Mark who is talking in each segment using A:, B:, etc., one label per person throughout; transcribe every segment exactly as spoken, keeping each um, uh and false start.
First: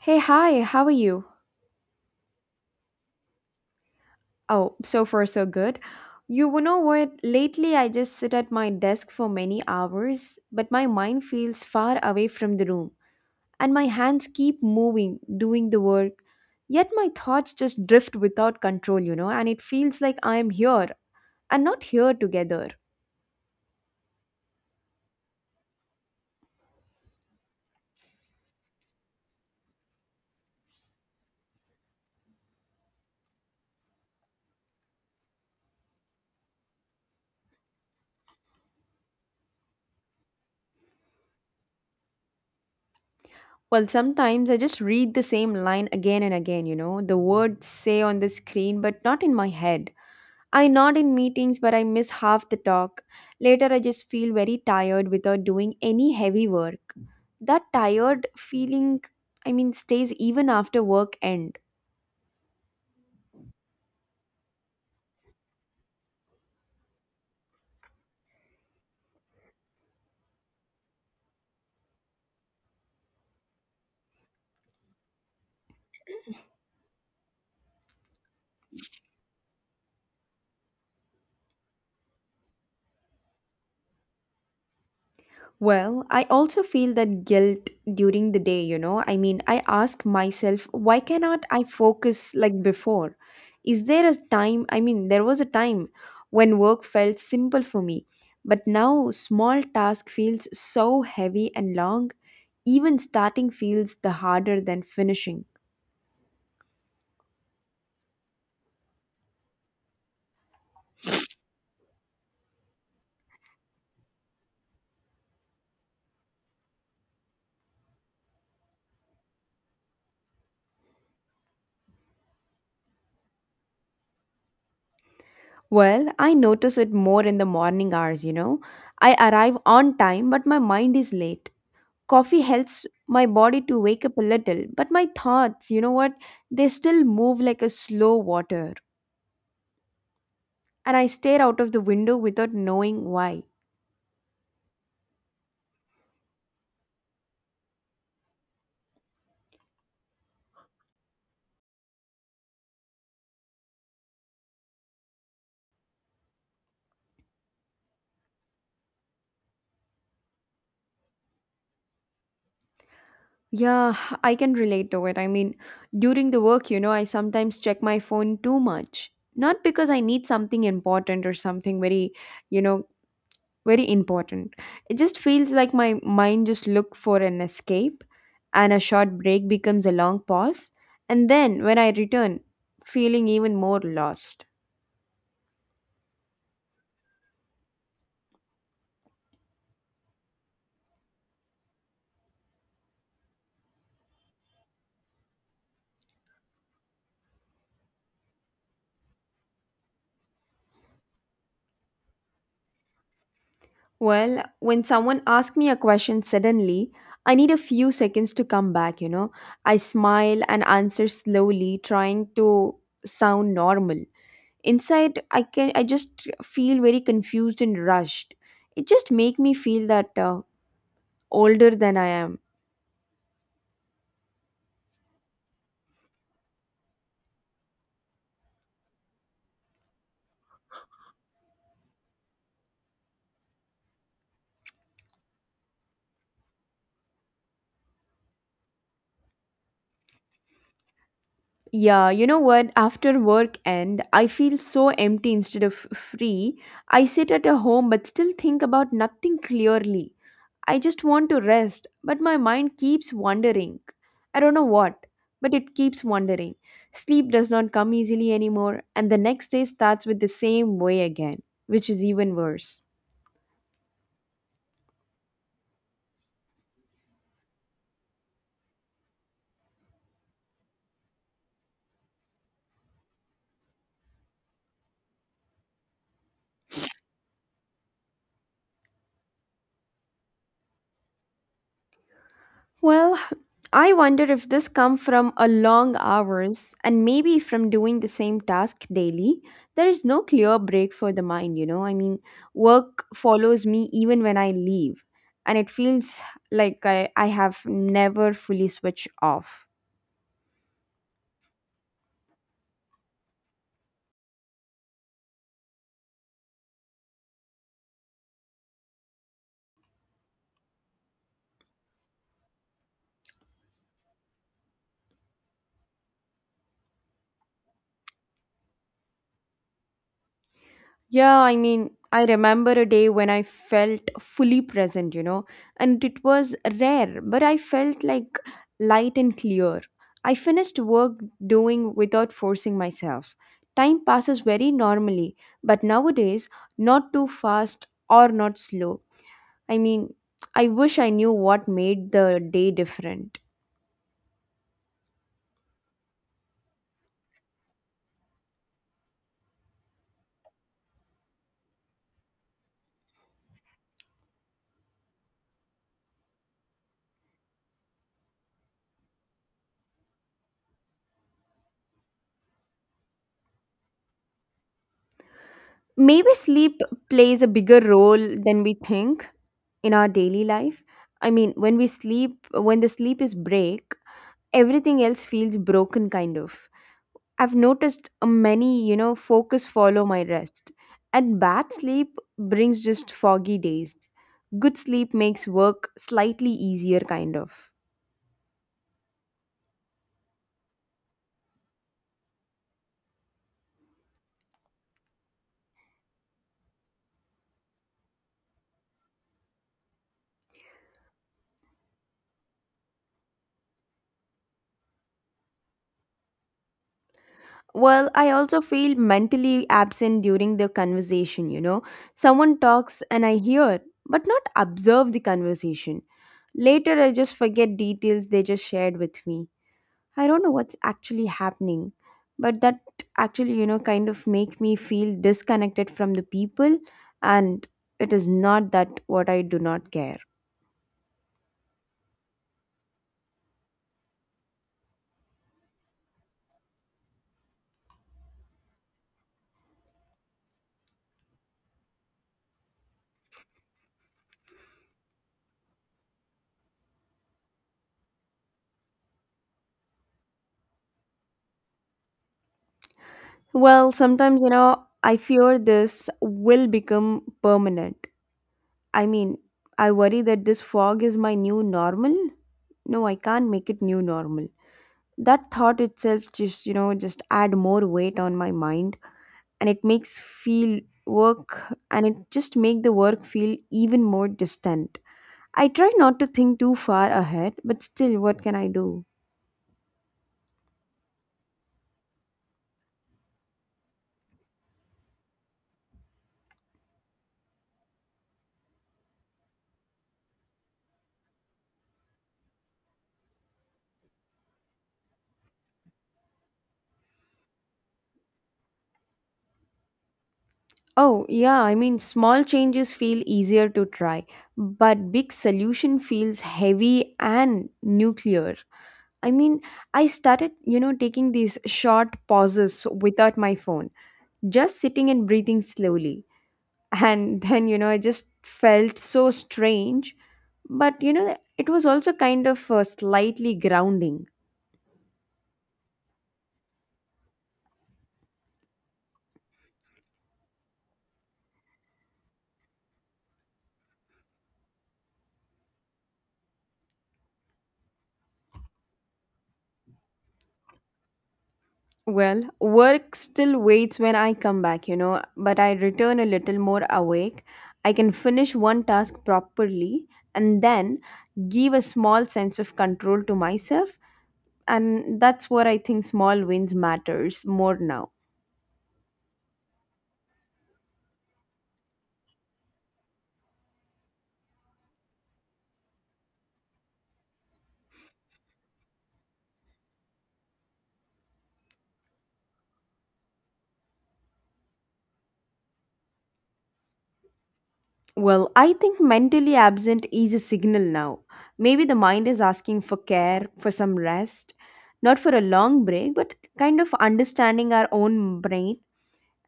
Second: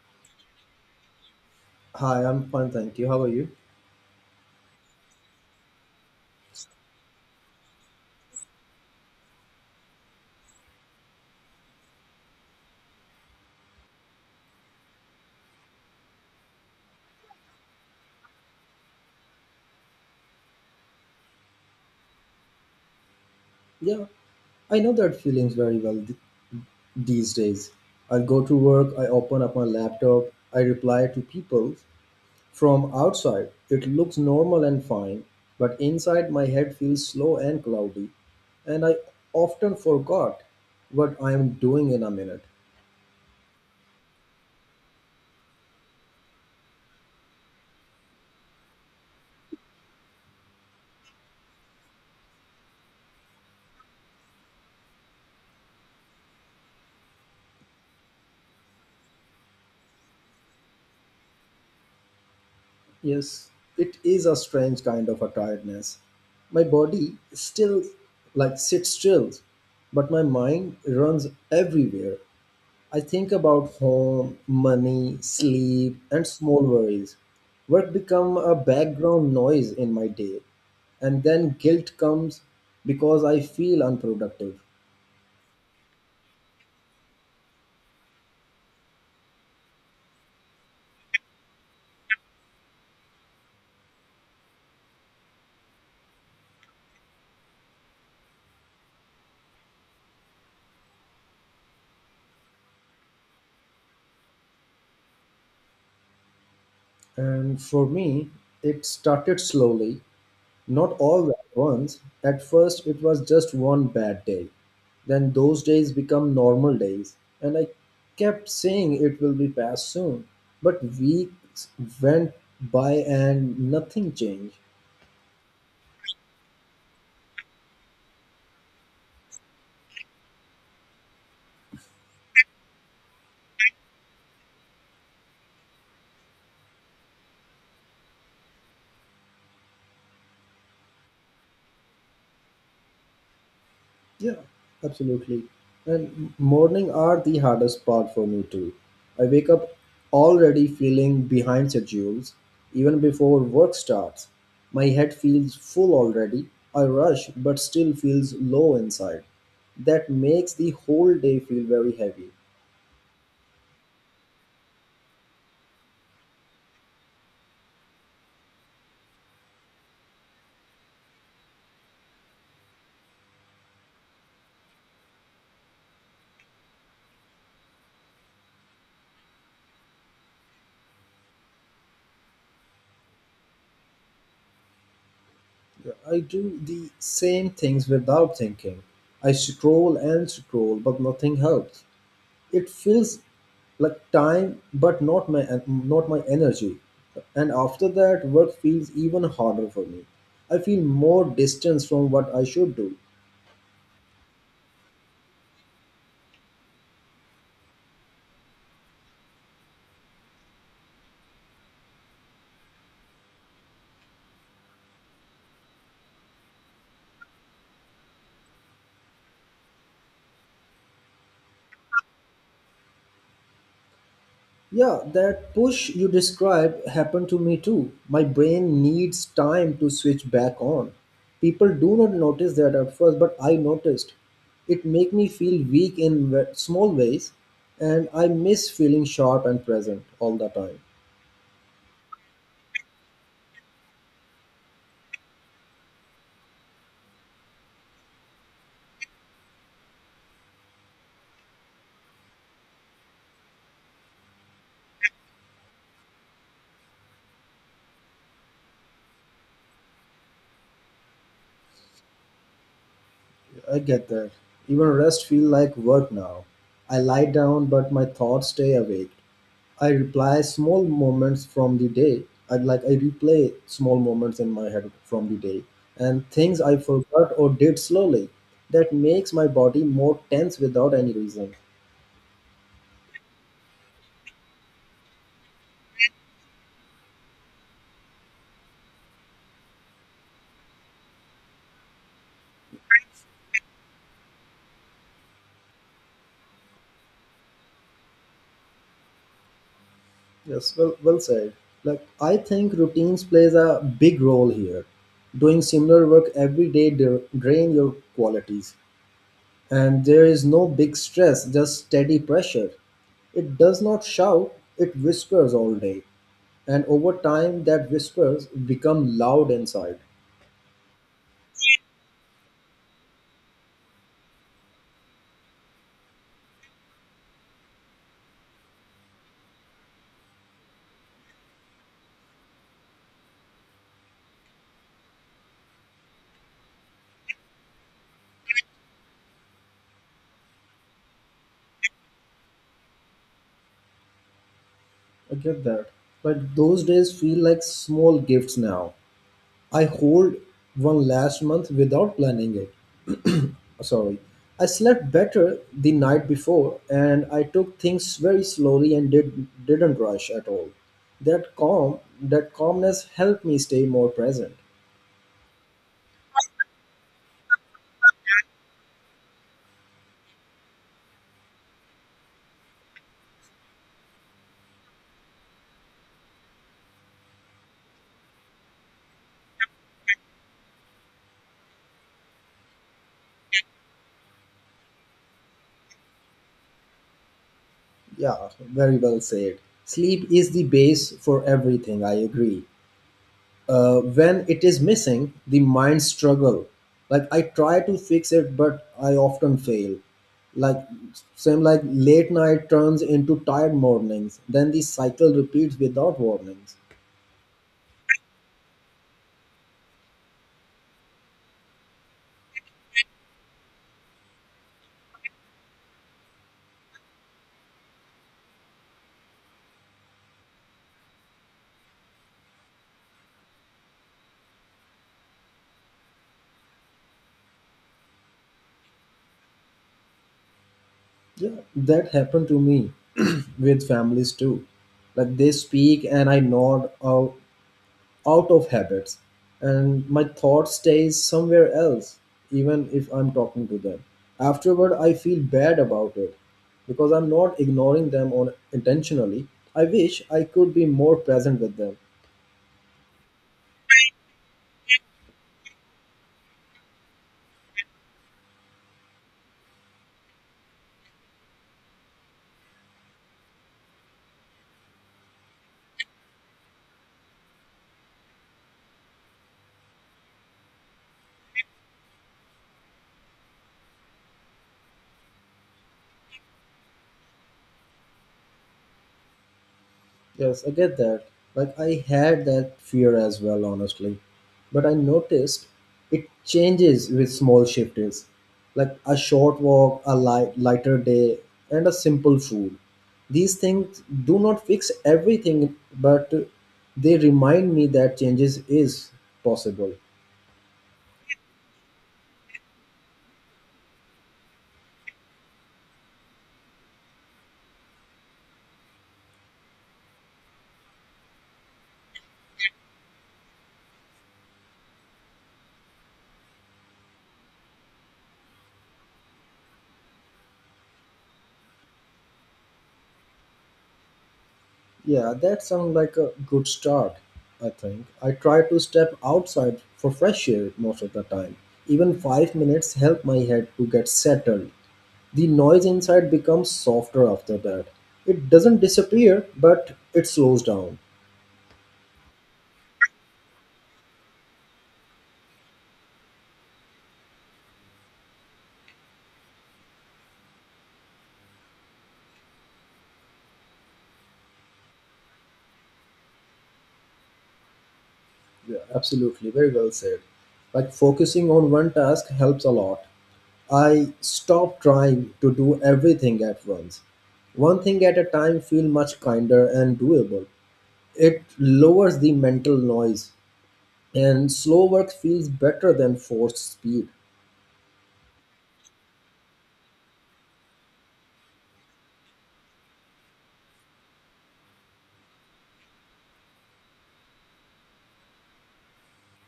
A: Hey, hi, how are you?
B: Hi, I'm fine, thank you. How are you?
A: Oh, so far so good. You know what? Lately, I just sit at my desk for many hours, but my mind feels far away from the room, and my hands keep moving, doing the work. Yet my thoughts just drift without control, you know, and it feels like I am here and not here together.
B: Yeah, I know that feelings very well th- these days. I go to work, I open up my laptop, I reply to people from outside. It looks normal and fine, but inside my head feels slow and cloudy, and I often forgot what I am doing in a minute.
A: Well, sometimes I just read the same line again and again, you know, the words say on the screen, but not in my head. I nod in meetings, but I miss half the talk. Later, I just feel very tired without doing any heavy work. That tired feeling, I mean, stays even after work end.
B: Yes, it is a strange kind of a tiredness. My body still like sits still, but my mind runs everywhere. I think about home, money, sleep, and small worries. Work become a background noise in my day, and then guilt comes because I feel unproductive.
A: Well, I also feel that guilt during the day, you know. I mean, I ask myself, why cannot I focus like before? Is there a time? I mean, there was a time when work felt simple for me, but now small task feels so heavy and long. Even starting feels the harder than finishing.
B: And for me, it started slowly, not all at once. At first, it was just one bad day. Then those days become normal days, and I kept saying it will be past soon. But weeks went by and nothing changed.
A: Well, I notice it more in the morning hours, you know. I arrive on time, but my mind is late. Coffee helps my body to wake up a little, but my thoughts, you know what, they still move like a slow water, and I stare out of the window without knowing why.
B: Yeah, absolutely. And m- morning are the hardest part for me too. I wake up already feeling behind schedules, even before work starts. My head feels full already. I rush, but still feels low inside. That makes the whole day feel very heavy.
A: Yeah, I can relate to it. I mean, during the work you know i sometimes check my phone too much, not because I need something important or something very you know very important. It just feels like my mind just look for an escape, and a short break becomes a long pause, and then when I return, feeling even more lost.
B: I do the same things without thinking. I scroll and scroll, but nothing helps. It feels like time, but not my not my energy. And after that, work feels even harder for me. I feel more distance from what I should do.
A: Well, when someone asks me a question suddenly, I need a few seconds to come back you know i smile and answer slowly, trying to sound normal. Inside, i can i just feel very confused and rushed. It just make me feel that uh, older than I am.
B: Yeah, that push you described happened to me too. My brain needs time to switch back on. People do not notice that at first, but I noticed. It make me feel weak in ve- small ways, and I miss feeling sharp and present all the time.
A: Yeah, you know what? After work end, I feel so empty instead of free. I sit at a home but still think about nothing clearly. I just want to rest, but my mind keeps wandering. I don't know what, but it keeps wandering. Sleep does not come easily anymore, and the next day starts with the same way again, which is even worse.
B: I get that. Even rest feel like work now. I lie down but my thoughts stay awake. I reply small moments from the day. I like I replay small moments in my head from the day and things I forgot or did slowly. That makes my body more tense without any reason.
A: Well, I wonder if this come from a long hours and maybe from doing the same task daily. There is no clear break for the mind, you know. I mean, work follows me even when I leave, and it feels like I, I have never fully switched off.
B: Yes, well well said. Like I think routines plays a big role here. Doing similar work every day dra- drain your qualities, and there is no big stress, just steady pressure. It does not shout, it whispers all day. And over time, that whispers become loud inside.
A: Yeah, I mean, I remember a day when I felt fully present, you know, and it was rare, but I felt like light and clear. I finished work doing without forcing myself. Time passes very normally, but nowadays, not too fast or not slow. I mean, I wish I knew what made the day different.
B: I get that. But those days feel like small gifts now. I hold one last month without planning it. Sorry. I slept better the night before and I took things very slowly and did, didn't rush at all. That calm, that calmness helped me stay more present.
A: Maybe sleep plays a bigger role than we think in our daily life. I mean, when we sleep, when the sleep is break, everything else feels broken, kind of. I've noticed uh, many, you know, focus follow my rest. And bad sleep brings just foggy days. Good sleep makes work slightly easier, kind of.
B: Yeah, very well said. Sleep is the base for everything, I agree. Uh, when it is missing, the mind struggle. Like I try to fix it, but I often fail. Like same like late night turns into tired mornings. Then the cycle repeats without warnings.
A: Well, I also feel mentally absent during the conversation, you know. Someone talks and I hear, but not observe the conversation. Later, I just forget details they just shared with me. I don't know what's actually happening, but that actually, you know, kind of make me feel disconnected from the people, and it is not that what I do not care.
B: Yeah, that happened to me with families too. Like they speak and I nod uh, out of habits, and my thought stays somewhere else even if I'm talking to them. Afterward I feel bad about it because I'm not ignoring them on intentionally. I wish I could be more present with them.
A: Well, sometimes, you know, I fear this will become permanent. I mean, I worry that this fog is my new normal. No, I can't make it new normal. That thought itself just, you know, just add more weight on my mind, and it makes feel work, and it just make the work feel even more distant. I try not to think too far ahead, but still, what can I do?
B: Yes, I get that. Like, I had that fear as well, honestly. But I noticed it changes with small shifts, like a short walk, a light, lighter day, and a simple food. These things do not fix everything, but they remind me that changes is possible.
A: Oh yeah, I mean, small changes feel easier to try, but big solution feels heavy and nuclear. I mean, I started you know taking these short pauses without my phone, just sitting and breathing slowly, and then you know it just felt so strange, but you know it was also kind of uh, slightly grounding.
B: Yeah, that sounds like a good start, I think. I try to step outside for fresh air most of the time. Even five minutes help my head to get settled. The noise inside becomes softer after that. It doesn't disappear, but it slows down.
A: Well, work still waits when I come back you know but I return a little more awake. I can finish one task properly, and then give a small sense of control to myself, and that's where I think small wins matters more now.
B: Yeah, absolutely. Very well said. Like focusing on one task helps a lot. I stop trying to do everything at once. One thing at a time feel much kinder and doable. It lowers the mental noise, and slow work feels better than forced speed.
A: Well, I think mentally absent is a signal now. Maybe the mind is asking for care, for some rest, not for a long break, but kind of understanding our own brain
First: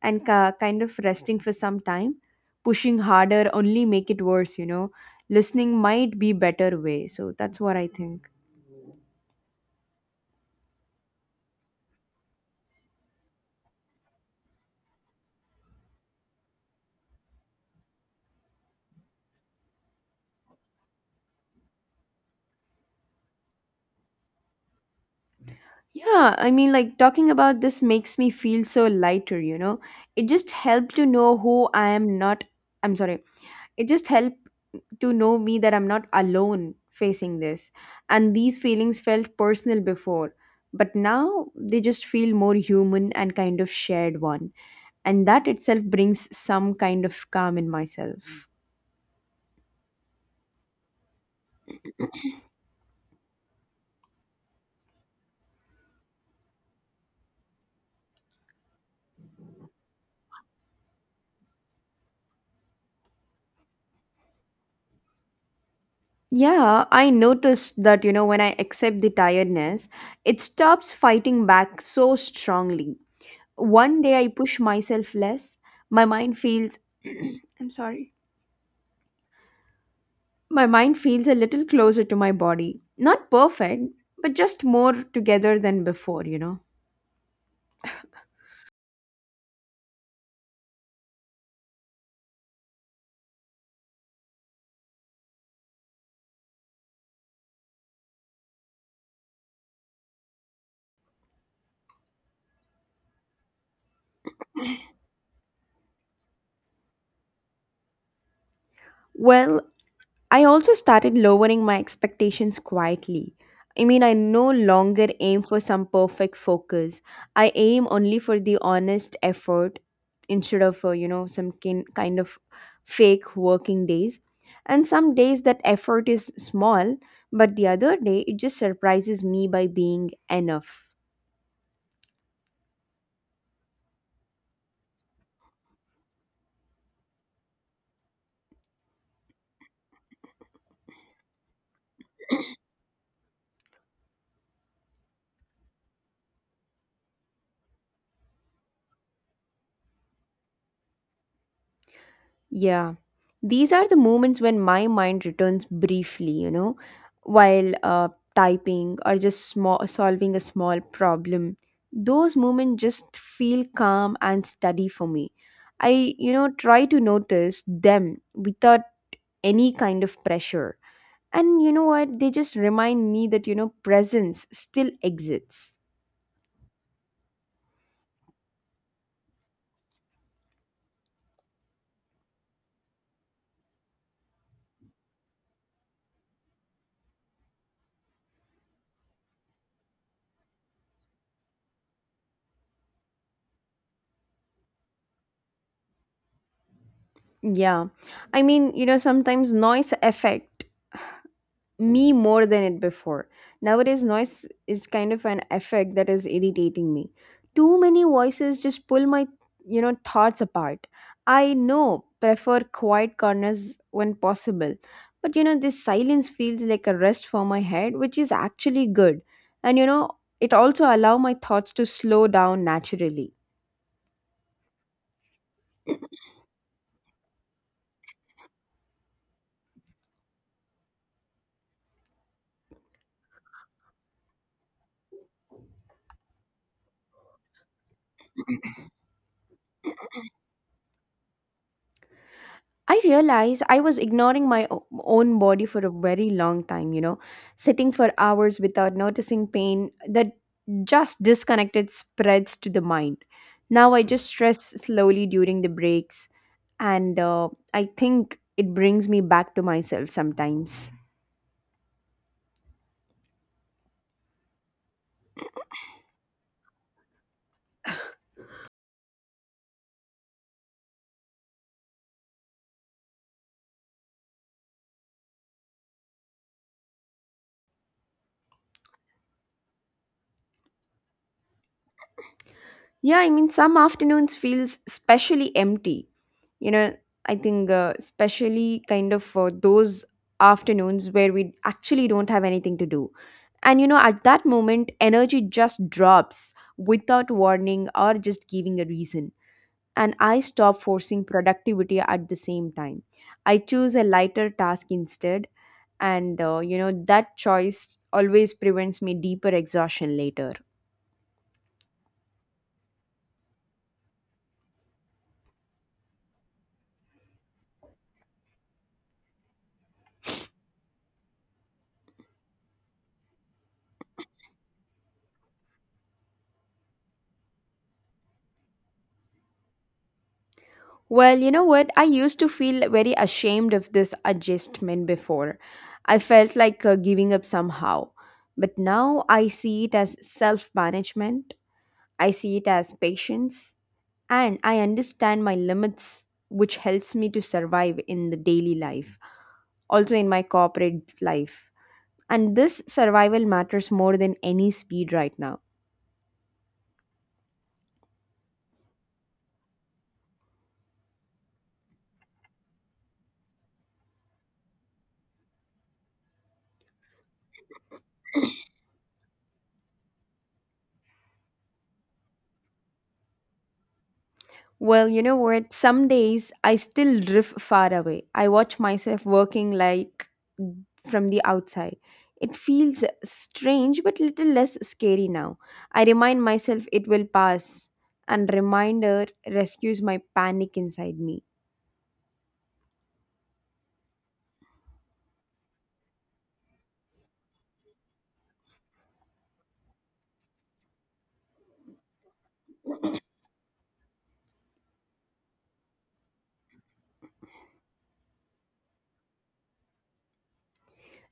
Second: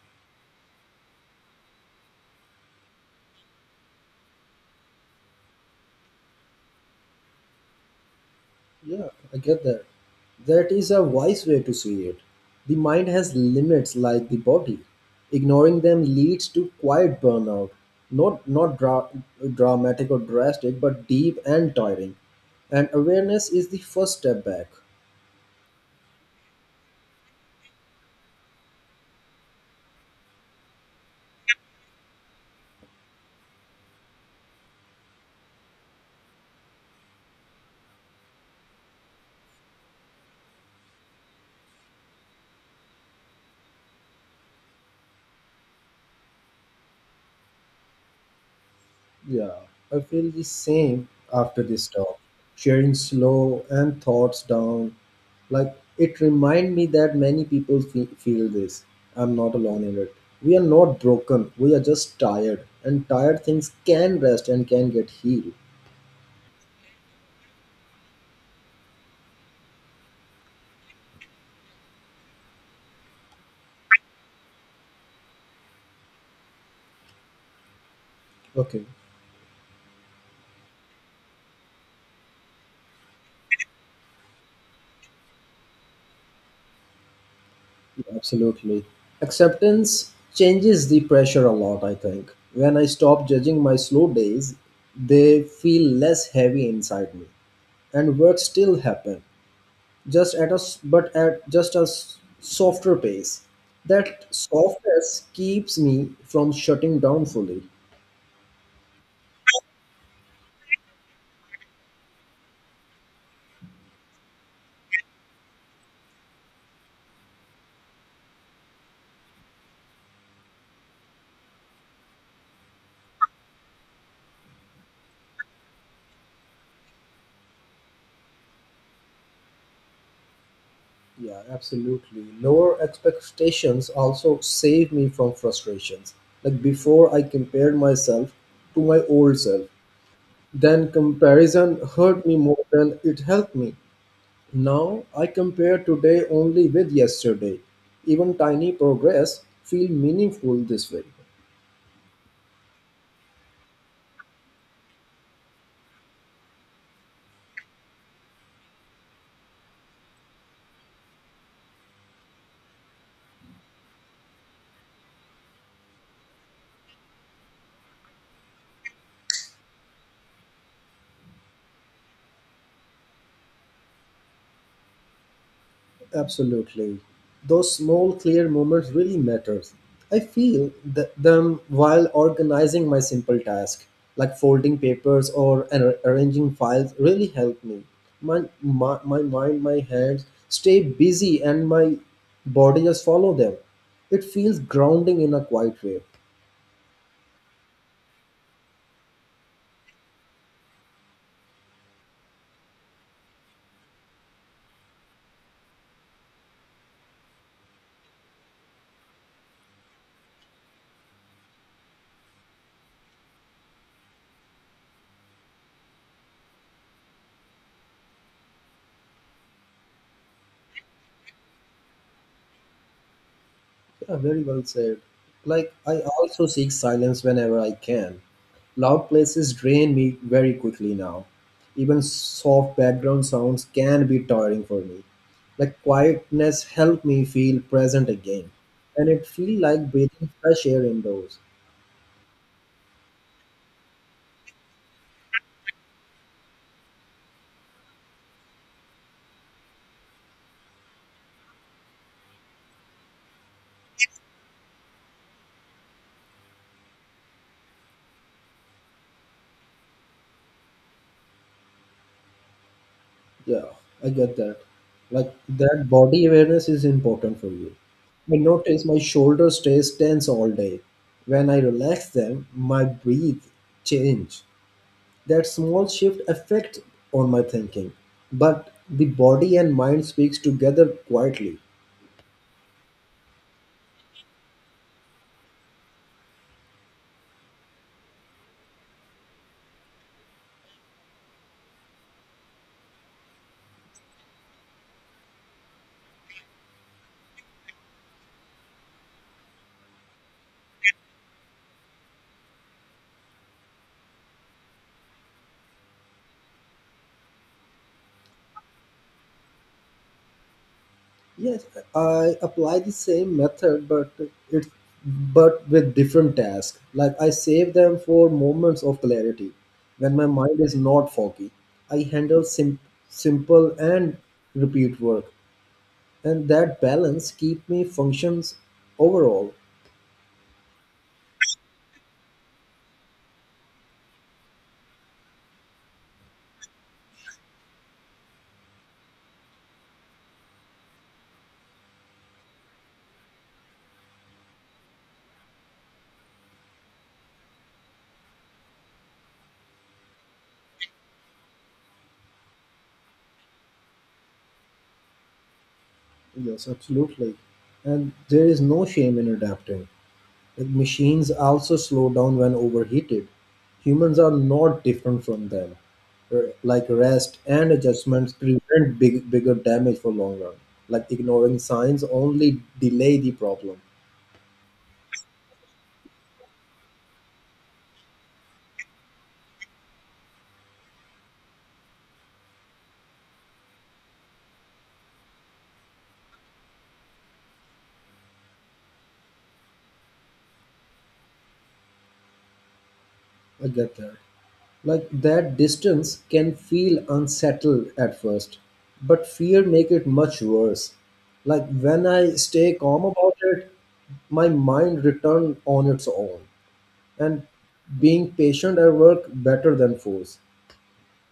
A: and ca- kind of resting for some time. Pushing harder only make it worse, you know. Listening might be better way. So that's what I think.
B: Yeah, I get that. That is a wise way to see it. The mind has limits like the body. Ignoring them leads to quiet burnout. Not not dra- dramatic or drastic, but deep and tiring. And awareness is the first step back.
A: Yeah, I mean, like talking about this makes me feel so lighter, you know. It just helped to know who I am not. I'm sorry. It just helped to know me that I'm not alone facing this. And these feelings felt personal before, but now they just feel more human and kind of shared one. And that itself brings some kind of calm in myself.
B: Yeah, I feel the same after this talk. Sharing slow and thoughts down, like it remind me that many people fe- feel this. I'm not alone in it. We are not broken. We are just tired, and tired things can rest and can get healed.
A: Yeah, I noticed that, you know, when I accept the tiredness, it stops fighting back so strongly. One day I push myself less, my mind feels, I'm sorry.
B: Okay,
A: My mind feels a little closer to my body. Not perfect, but just more together than before, you know.
B: absolutely. Acceptance changes the pressure a lot. I think when I stop judging my slow days, they feel less heavy inside me, and work still happen just at a s- but at just a s- softer pace. That softness keeps me from shutting down fully.
A: Well, I also started lowering my expectations quietly. I mean, I no longer aim for some perfect focus. I aim only for the honest effort instead of, uh, you know, some kin- kind of fake working days. And some days that effort is small, but the other day it just surprises me by being enough.
B: Yeah, absolutely. Lower expectations also save me from frustrations. Like before I compared myself to my old self, then comparison hurt me more than it helped me. Now I compare today only with yesterday. Even tiny progress feel meaningful this way.
A: Yeah. These are the moments when my mind returns briefly, you know, while uh, typing or just small, solving a small problem. Those moments just feel calm and steady for me. I, you know, try to notice them without any kind of pressure. And you know what? They just remind me that, you know, presence still exists.
B: Absolutely. Those small clear moments really matter. I feel th- them while organizing my simple task, like folding papers or ar- arranging files really help me. My, my, my mind, my hands stay busy and my body just follow them. It feels grounding in a quiet way.
A: Yeah. I mean, you know, sometimes noise affect me more than it before. Nowadays, noise is kind of an effect that is irritating me. Too many voices just pull my, you know, thoughts apart. I know prefer quiet corners when possible, but you know, this silence feels like a rest for my head, which is actually good. And you know, it also allow my thoughts to slow down naturally.
B: Yeah, very well said. Like I also seek silence whenever I can. Loud places drain me very quickly now. Even soft background sounds can be tiring for me. Like quietness helped me feel present again. And it feel like breathing fresh air indoors.
A: I realize I was ignoring my o- own body for a very long time, you know, sitting for hours without noticing pain that just disconnected spreads to the mind. Now I just stress slowly during the breaks, and uh, I think it brings me back to myself sometimes.
B: Yeah, I get that. Like that body awareness is important for you. I notice my shoulders stays tense all day. When I relax them, my breathe change. That small shift affect on my thinking, but the body and mind speaks together quietly.
A: Yeah, I mean, some afternoons feels especially empty you know i think uh, especially kind of for those afternoons where we actually don't have anything to do, and you know at that moment energy just drops without warning or just giving a reason, and I stop forcing productivity at the same time. I choose a lighter task instead, and uh, you know that choice always prevents me deeper exhaustion later.
B: Yes, I apply the same method, but it's but with different tasks. Like I save them for moments of clarity when my mind is not foggy. I handle sim- simple and repeat work, and that balance keep me functions overall.
A: Well, you know what? I used to feel very ashamed of this adjustment before. I felt like uh, giving up somehow. But now I see it as self management, I see it as patience, and I understand my limits, which helps me to survive in the daily life, also in my corporate life. And this survival matters more than any speed right now.
B: Yes, absolutely. And there is no shame in adapting. Machines also slow down when overheated. Humans are not different from them. R- Like rest and adjustments prevent big, bigger damage for long run. Like ignoring signs only delay the problem.
A: Well, you know what? Some days I still drift far away. I watch myself working like from the outside. It feels strange but little less scary now. I remind myself it will pass, and reminder rescues my panic inside me.
B: I get that. Like that distance can feel unsettled at first, but fear make it much worse. Like when I stay calm about it, my mind return on its own, and being patient at work better than force.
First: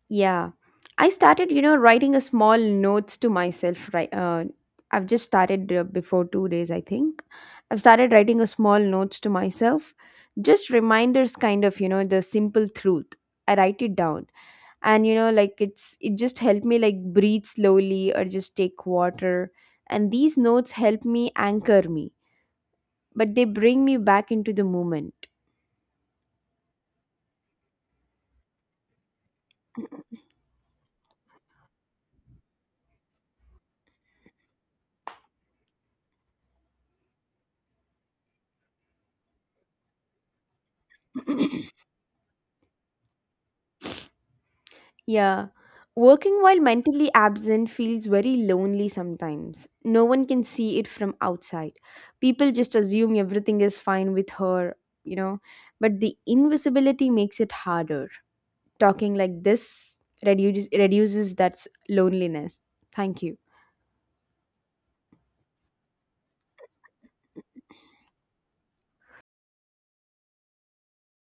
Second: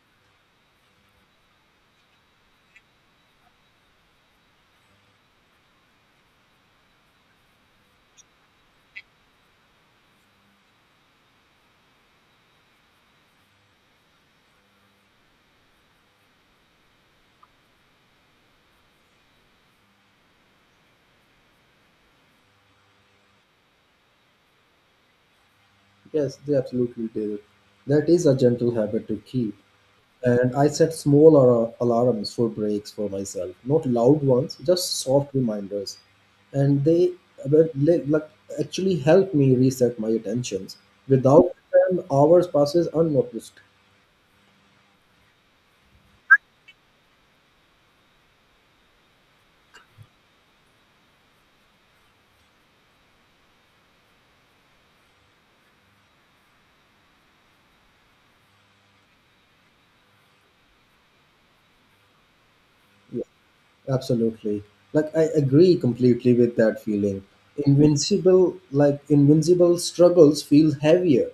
A: Yeah. I started, you know, writing a small notes to myself. Right, uh, I've just started uh, before two days, I think. I've started writing a small notes to myself, just reminders, kind of, you know, the simple truth. I write it down, and you know like it's it just helped me like breathe slowly or just take water, and these notes help me anchor me, but they bring me back into the moment.
B: Yes, they absolutely do. That is a gentle habit to keep. And I set small ar- alarms for breaks for myself, not loud ones, just soft reminders. And they were li- like actually help me reset my attentions. Without them, hours passes unnoticed.
A: Yeah, working while mentally absent feels very lonely sometimes. No one can see it from outside. People just assume everything is fine with her you know but the invisibility makes it harder. Talking like this reduces reduces that s- loneliness
B: Yeah,
A: Thank you.
B: absolutely. Like I agree completely with that feeling. Invincible, like invincible struggles feel heavier,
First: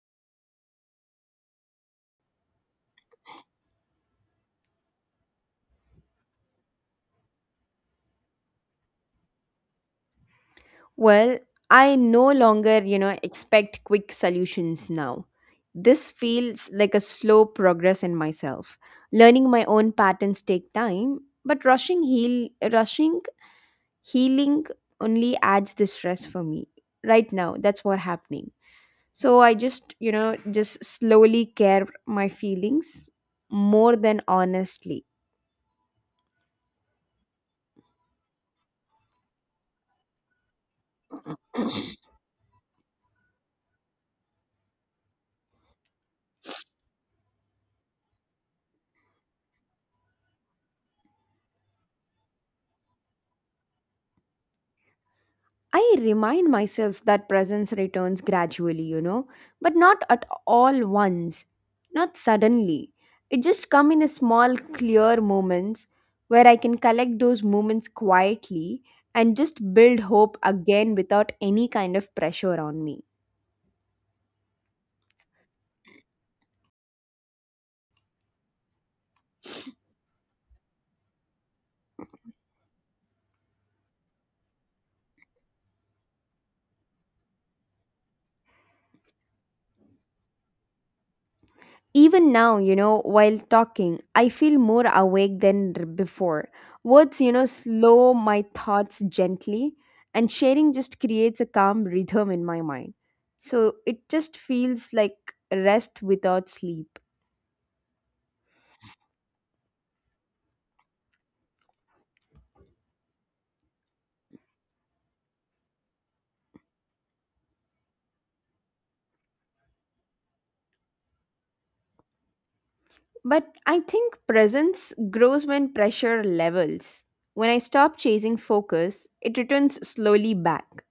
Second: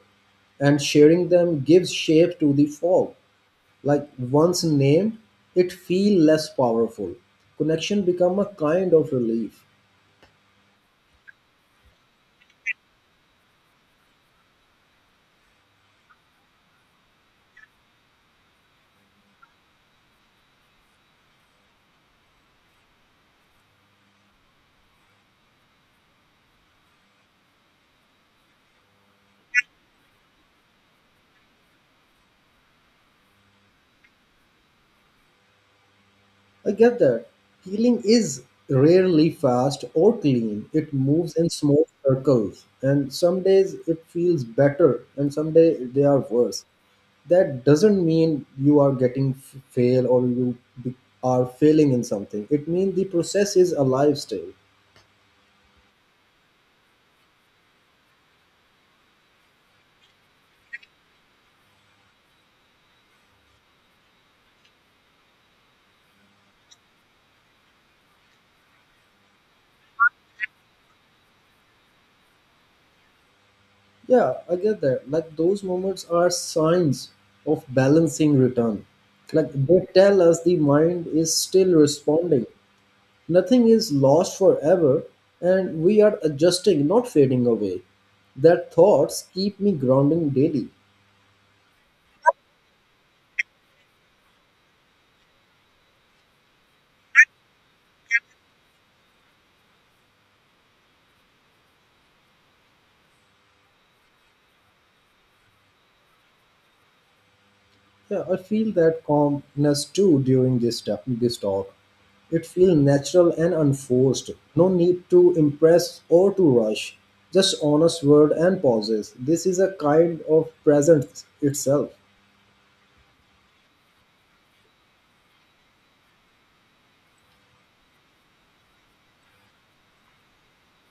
B: and sharing them gives shape to the fog. Like once named, it feel less powerful. Connection become a kind of relief.
A: Well, I no longer, you know, expect quick solutions now. This feels like a slow progress in myself. Learning my own patterns take time, but rushing heal rushing healing only adds the stress for me. Right now, that's what happening. So I just, you know, just slowly care my feelings more than honestly.
B: I get that. Healing is rarely fast or clean. It moves in small circles, and some days it feels better and some days they are worse. That doesn't mean you are getting f- fail or you be- are failing in something. It means the process is alive still.
A: I remind myself that presence returns gradually, you know, but not at all once, not suddenly. It just come in a small clear moments where I can collect those moments quietly and just build hope again without any kind of pressure on me.
B: Yeah, I get that. Like those moments are signs of balancing return. Like they tell us the mind is still responding. Nothing is lost forever, and we are adjusting, not fading away. That thoughts keep me grounding daily.
A: Even now, you know, while talking, I feel more awake than r- before. Words, you know, slow my thoughts gently, and sharing just creates a calm rhythm in my mind. So it just feels like rest without sleep.
B: Yeah, I feel that calmness too during this, ta- this talk. It feels natural and unforced. No need to impress or to rush. Just honest word and pauses. This is a kind of presence itself.
A: But I think presence grows when pressure levels. When I stop chasing focus, it returns slowly back.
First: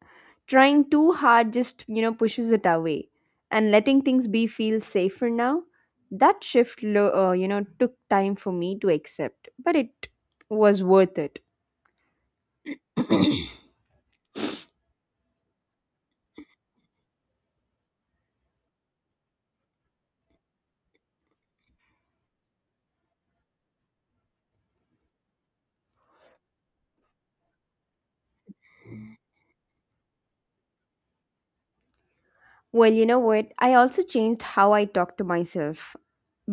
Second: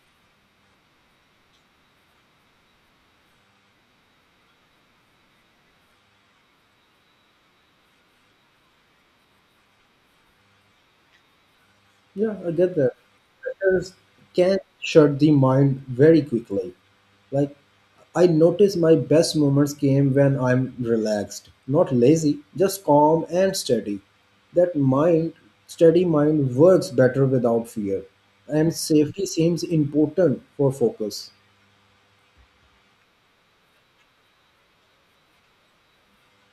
A: Trying too hard just, you know, pushes it away. And letting things be feel safer now, that shift, lo- uh, you know, took time for me to accept, but it was worth it.
B: Yeah, I get that. Letters can shut the mind very quickly. Like I notice my best moments came when I'm relaxed, not lazy, just calm and steady. That mind, steady mind works better without fear. And safety seems important for focus.
A: Well, you know what? I also changed how I talk to myself.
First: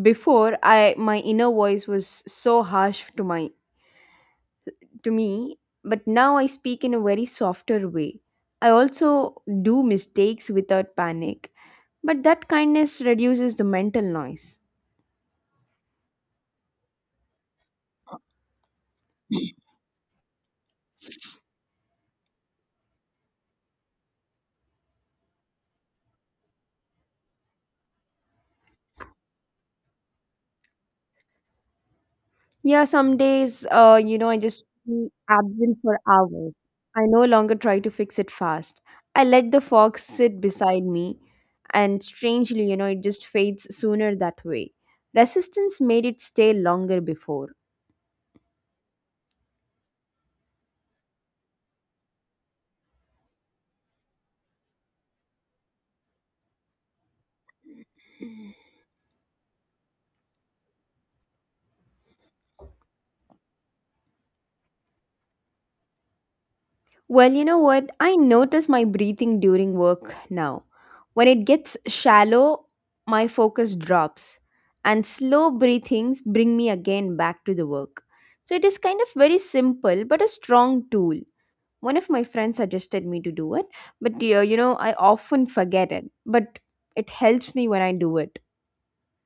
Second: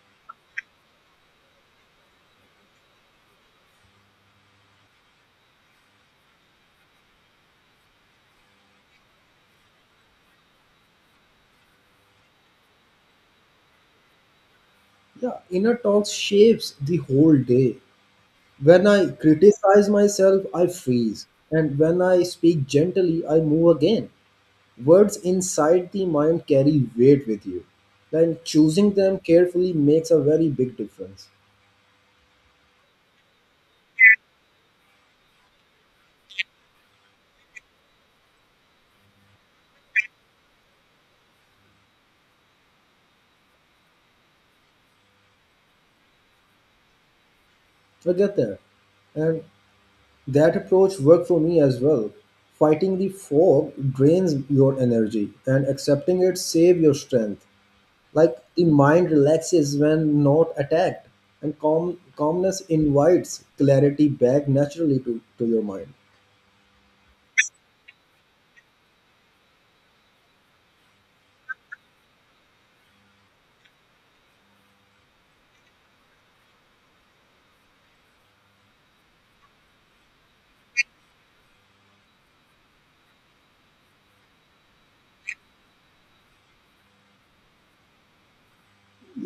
A: Before, I my inner voice was so harsh to my to me, but now I speak in a very softer way. I also do mistakes without panic, but that kindness reduces the mental noise.
B: Yeah, inner talk shapes the whole day. When I criticize myself, I freeze. And when I speak gently, I move again. Words inside the mind carry weight with you. And choosing them carefully makes a very big difference.
A: Yeah, some days, uh, you know, I just be absent for hours. I no longer try to fix it fast. I let the fog sit beside me, and strangely, you know, it just fades sooner that way. Resistance made it stay longer before.
B: I get that. And that approach worked for me as well. Fighting the fog drains your energy, and accepting it saves your strength. Like the mind relaxes when not attacked, and calm calmness invites clarity back naturally to, to your mind.
A: Well, you know what? I notice my breathing during work now. When it gets shallow, my focus drops, and slow breathings bring me again back to the work. So it is kind of very simple but a strong tool. One of my friends suggested me to do it, but dear, you know, I often forget it, but it helps me when I do it.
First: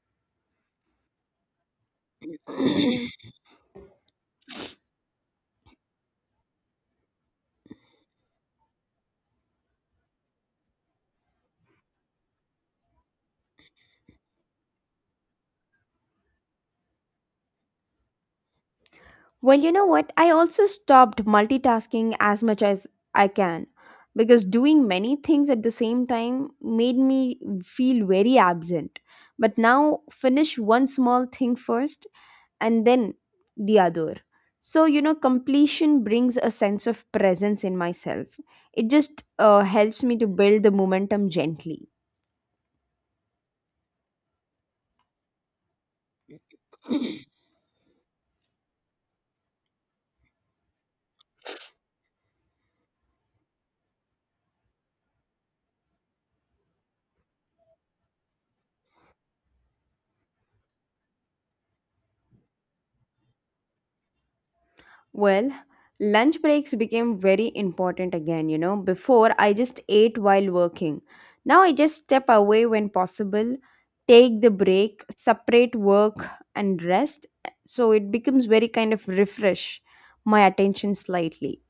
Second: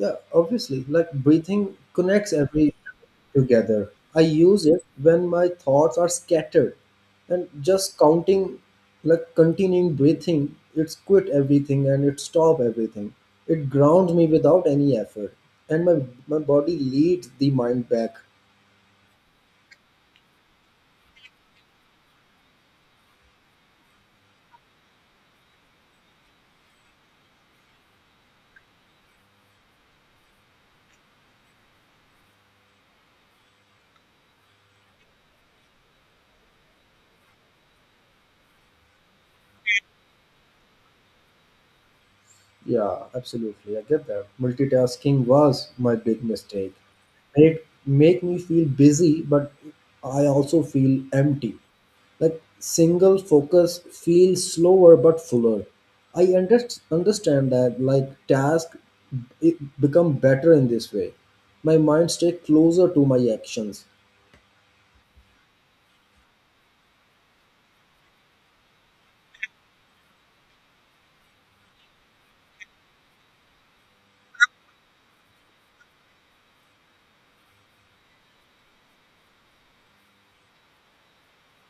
B: Yeah, obviously, like breathing connects every together. I use it when my thoughts are scattered, and just counting like continuing breathing, it's quit everything and it stop everything. It grounds me without any effort, and my, my body leads the mind back.
A: Well, you know what? I also stopped multitasking as much as I can because doing many things at the same time made me feel very absent. But now, finish one small thing first and then the other. So, you know, completion brings a sense of presence in myself. It just uh, helps me to build the momentum gently.
B: Yeah, absolutely. I get that. Multitasking was my big mistake. It make me feel busy, but I also feel empty. Like single focus feels slower but fuller. I under- understand that like task it become better in this way. My mind stay closer to my actions.
A: Well, lunch breaks became very important again, you know. Before, I just ate while working. Now, I just step away when possible, take the break, separate work and rest. So it becomes very kind of refresh my attention slightly.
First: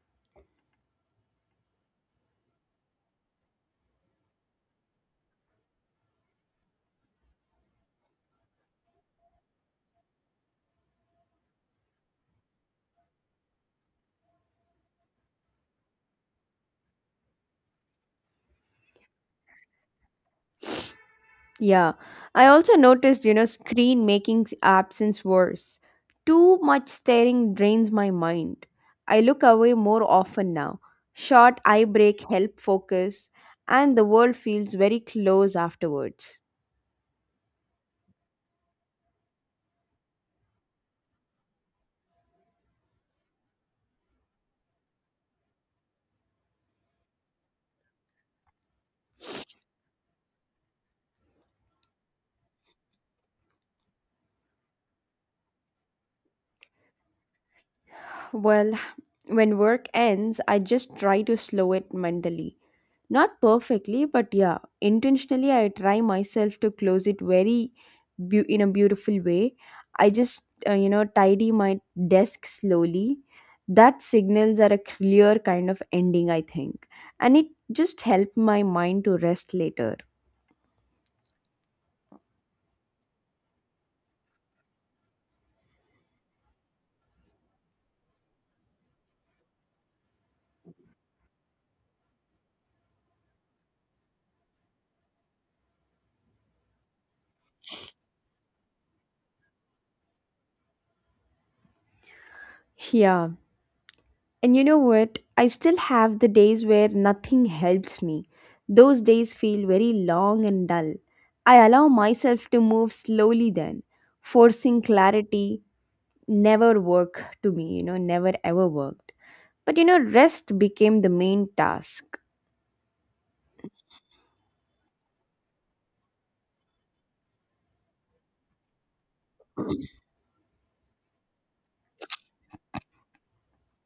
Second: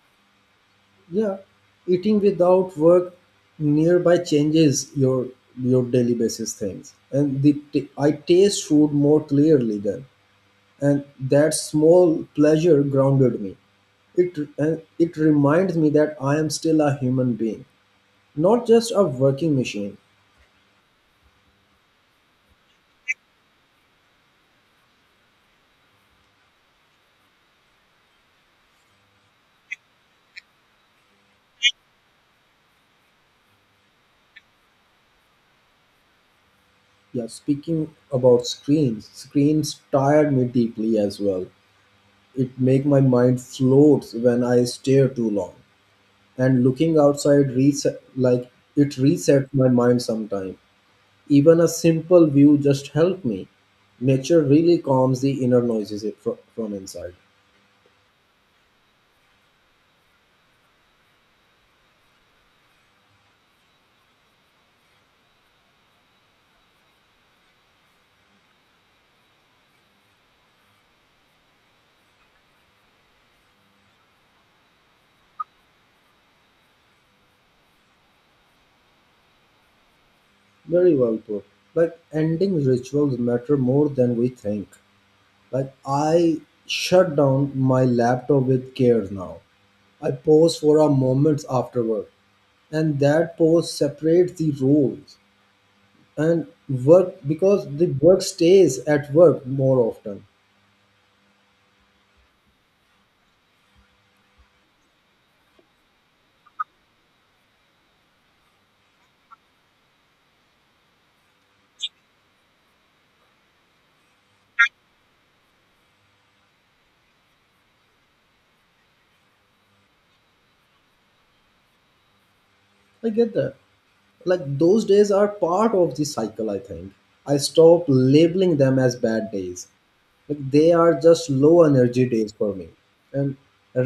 B: Yeah, eating without work nearby changes your your daily basis things, and the t- I taste food more clearly then, and that small pleasure grounded me. It and it reminds me that I am still a human being, not just a working machine.
A: Yeah, I also noticed, you know, screen making s- absence worse. Too much staring drains my mind. I look away more often now. Short eye break help focus, and the world feels very close afterwards.
B: Yeah, speaking about screens, screens tired me deeply as well. It make my mind float when I stare too long. And looking outside reset, like it resets my mind sometime, even a simple view just helped me. Nature really calms the inner noises it fro- from inside.
A: Well, when work ends, I just try to slow it mentally. Not perfectly, but yeah, intentionally I try myself to close it very beau in a beautiful way. I just, uh, you know, tidy my desk slowly. That signals are a clear kind of ending, I think. And it just helped my mind to rest later.
B: Very well put, like ending rituals matter more than we think. Like, I shut down my laptop with care now, I pause for a moment afterward, and that pause separates the roles. And work because the work stays at work more often.
A: Yeah. And you know what? I still have the days where nothing helps me. Those days feel very long and dull. I allow myself to move slowly then, forcing clarity never work to me you know never ever worked but you know rest became the main task.
B: I get that. Like those days are part of the cycle, I think. I stop labeling them as bad days, like they are just low energy days for me. And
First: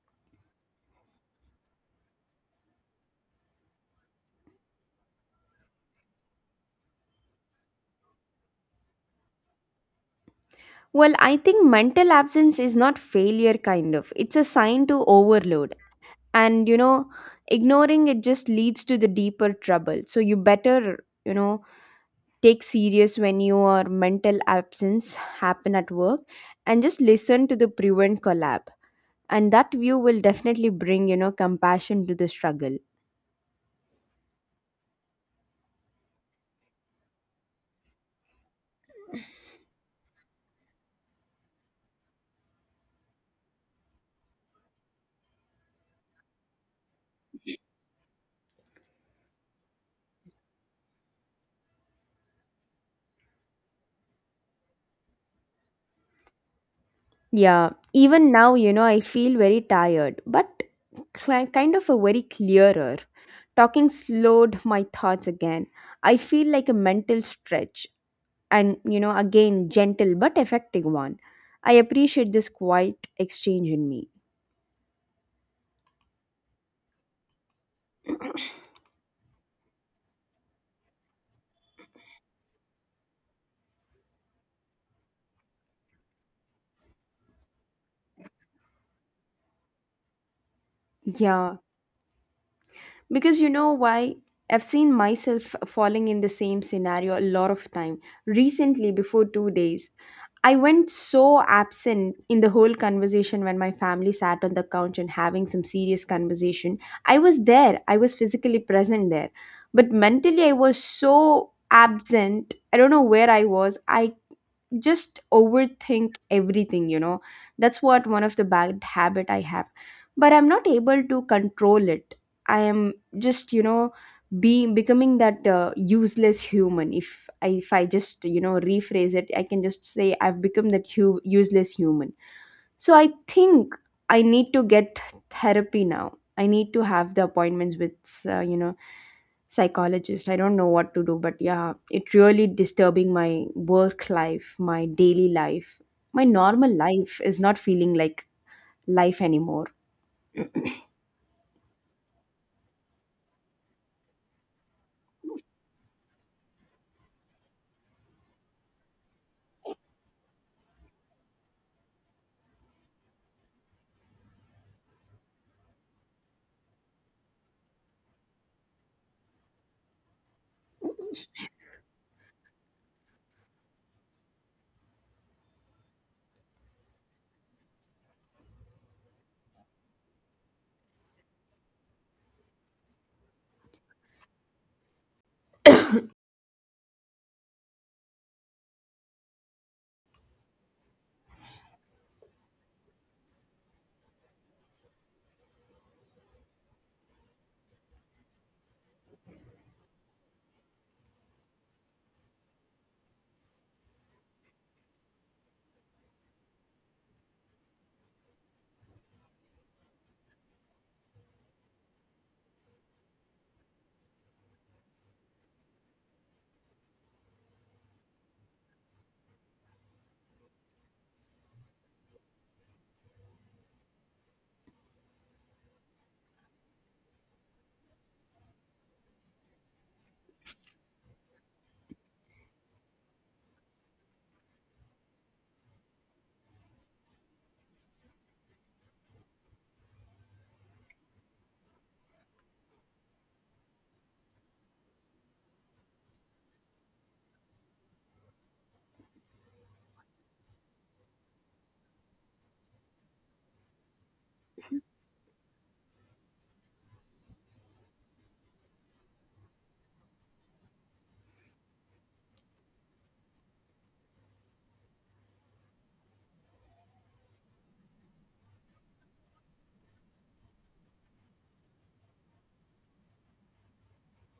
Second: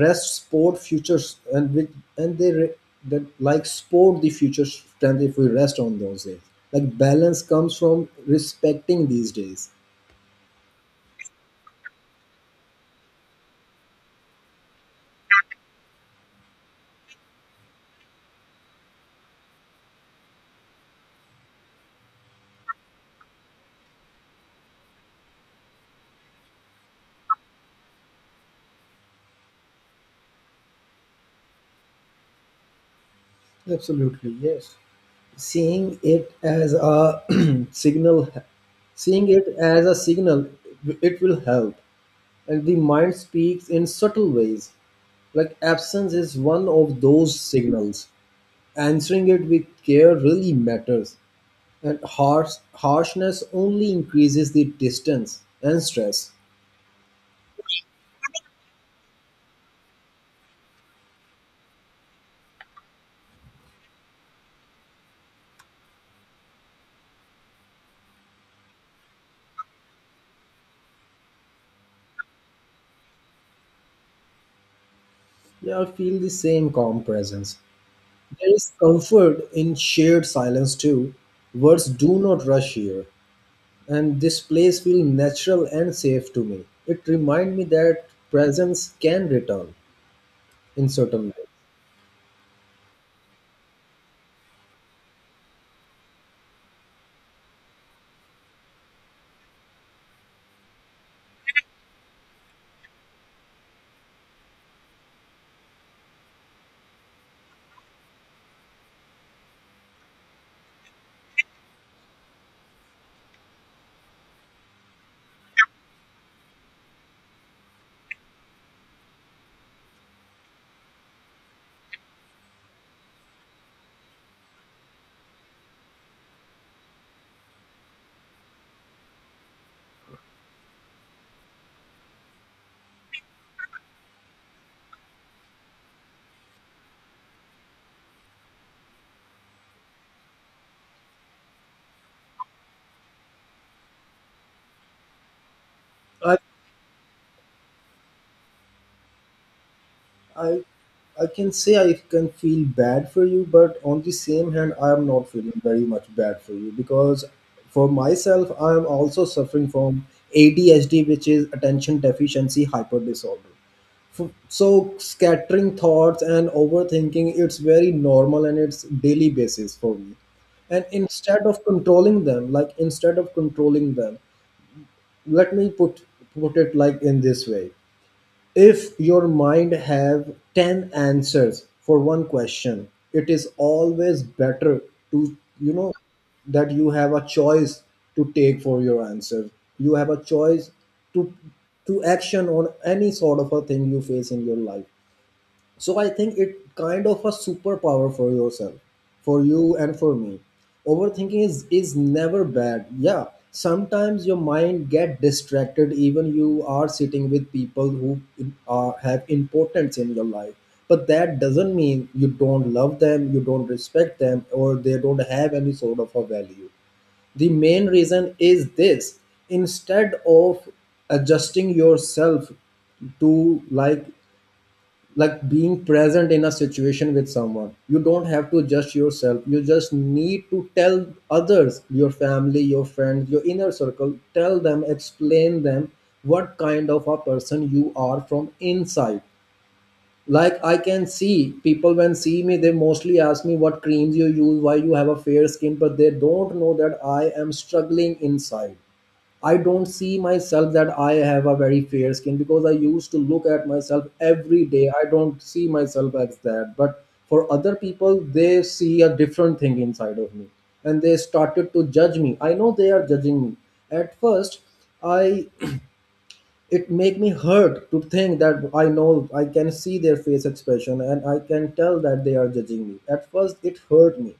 B: rest sport futures and with and they re, that, like, sport the future strength if we rest on those days. Like balance comes from respecting these days.
A: Well, I think mental absence is not failure, kind of it's a sign to overload. And you know ignoring it just leads to the deeper trouble, so you better, you know take serious when your mental absence happen at work, and just listen to the prevent collab, and that view will definitely bring, you know compassion to the struggle.
B: Absolutely, yes. seeing it as a signal Seeing it as a signal, it will help. And the mind speaks in subtle ways. Like absence is one of those signals. Answering it with care really matters, and harsh, harshness only increases the distance and stress.
A: Yeah, even now, you know, I feel very tired, but cli- kind of a very clearer. Talking slowed my thoughts again. I feel like a mental stretch, and, you know, again, gentle but effective one. I appreciate this quiet exchange in me.
B: Yeah, I feel the same calm presence. There is comfort in shared silence too. Words do not rush here, and this place feels natural and safe to me. It reminds me that presence can return in certain
A: Yeah. Because you know why? I've seen myself falling in the same scenario a lot of time. Recently, before two days, I went so absent in the whole conversation when my family sat on the couch and having some serious conversation. I was there, I was physically present there, but mentally I was so absent. I don't know where I was. I just overthink everything, you know that's what one of the bad habit I have, but I'm not able to control it. I am just, you know be becoming that uh, useless human. If I, if I just, you know rephrase it, I can just say I've become that hu- useless human. So I think I need to get therapy now. I need to have the appointments with, uh, you know psychologist. I don't know what to do, but yeah, it really disturbing my work life, my daily life, my
B: ways.
A: normal life is not feeling like life anymore.
B: I I can say I can feel bad for you, but on the same hand, I am not feeling very much bad for you because for myself, I am also suffering from A D H D, which is attention deficiency hyper disorder. F- So scattering thoughts and overthinking, it's very normal and it's daily basis for me. And instead of controlling them, like instead of controlling them, let me put put it like in this way: if your mind have ten answers for one question, it is always better to, you know, that you have a choice to take for your answer. You have a choice to to action on any sort of a thing you face in your life. So I think it kind of a superpower for yourself, for you and for me. Overthinking is is never bad. Yeah, sometimes your mind get distracted. Even you are sitting with people who are, have importance in your life, but that doesn't mean you don't love them, you don't respect them, or they don't have any sort of a value. The main reason is this: instead of adjusting yourself to like like being present in a situation with someone, you don't have to judge yourself, you just need to tell others, your family, your friends, your inner circle, tell them, explain them what kind of a person you are from inside. Like, I can see people when see me, they mostly ask me what creams you use, why you have a fair skin, but they don't know that I am struggling inside. I don't see myself that I have a very fair skin because I used to look at myself every day. I don't see myself as that, but for other people, they see a different thing inside of me, and they started to judge me. I know they are judging me. At first, I it make me hurt to think that I know I can see their face expression and I can tell that they are judging me. At first it hurt me,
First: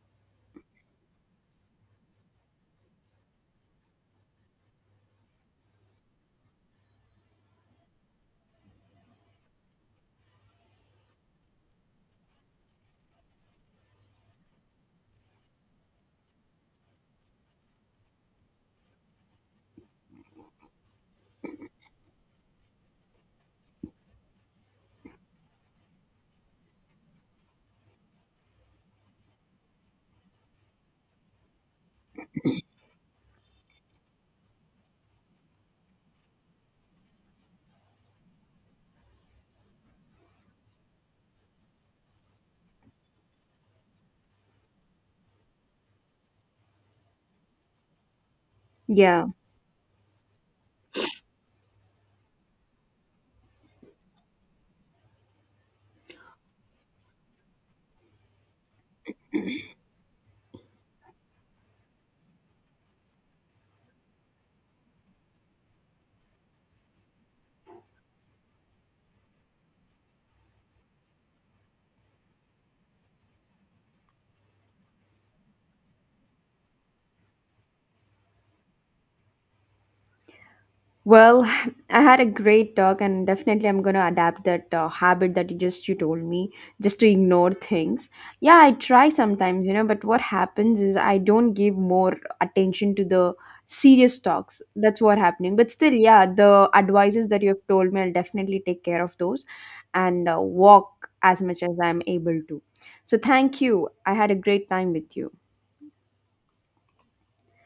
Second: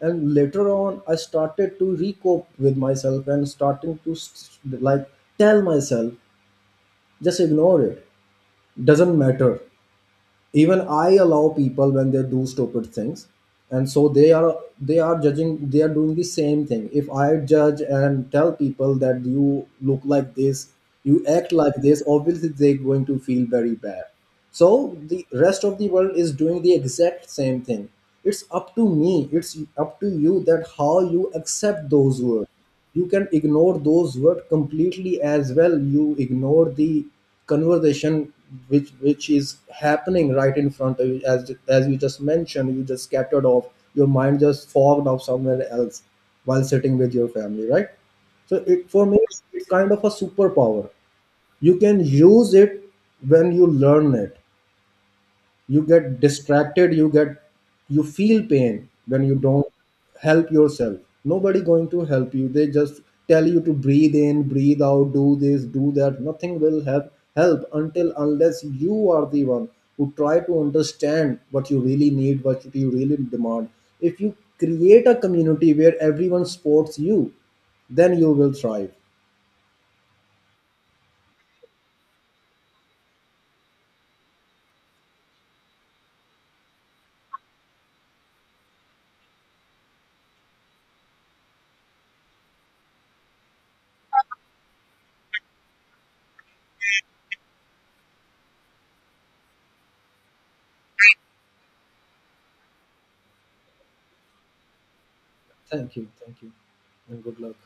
B: and later on I started to recoup with myself and starting to s- like tell myself just ignore it, doesn't matter. Even I allow people when they do stupid things, and so they are they are judging, they are doing the same thing. If I judge and tell people that you look like this, you act like this, obviously they're going to feel very bad. So the rest of the world is doing the exact same thing. It's up to me, it's up to you that how you accept those words. You can ignore those words completely as well. You ignore the conversation which which is happening right in front of you, as as you just mentioned, you just scattered off, your mind just fogged off somewhere else while sitting with your family, right? So it, for me,
A: Yeah.
B: it's kind of a superpower. You can use it when you learn it. You get distracted, you get, you feel pain when you don't help yourself. Nobody going to help you, they just tell you to breathe in, breathe out, do this, do that. Nothing will help help until unless you are the one who try to understand what you really need, what you really demand. If you create a community where everyone supports you, then you will thrive.
A: Well, I had a great talk, and definitely I'm gonna adapt that uh, habit that you just you told me, just to ignore things. Yeah, I try sometimes, you know, but what happens is I don't give more attention to the serious talks. That's what happening. But still, yeah, the advices that you have told me, I'll definitely take care of those, and uh, walk as much as I'm able to. So thank you. I had a great time with you.
B: Thank you, thank you, and good luck.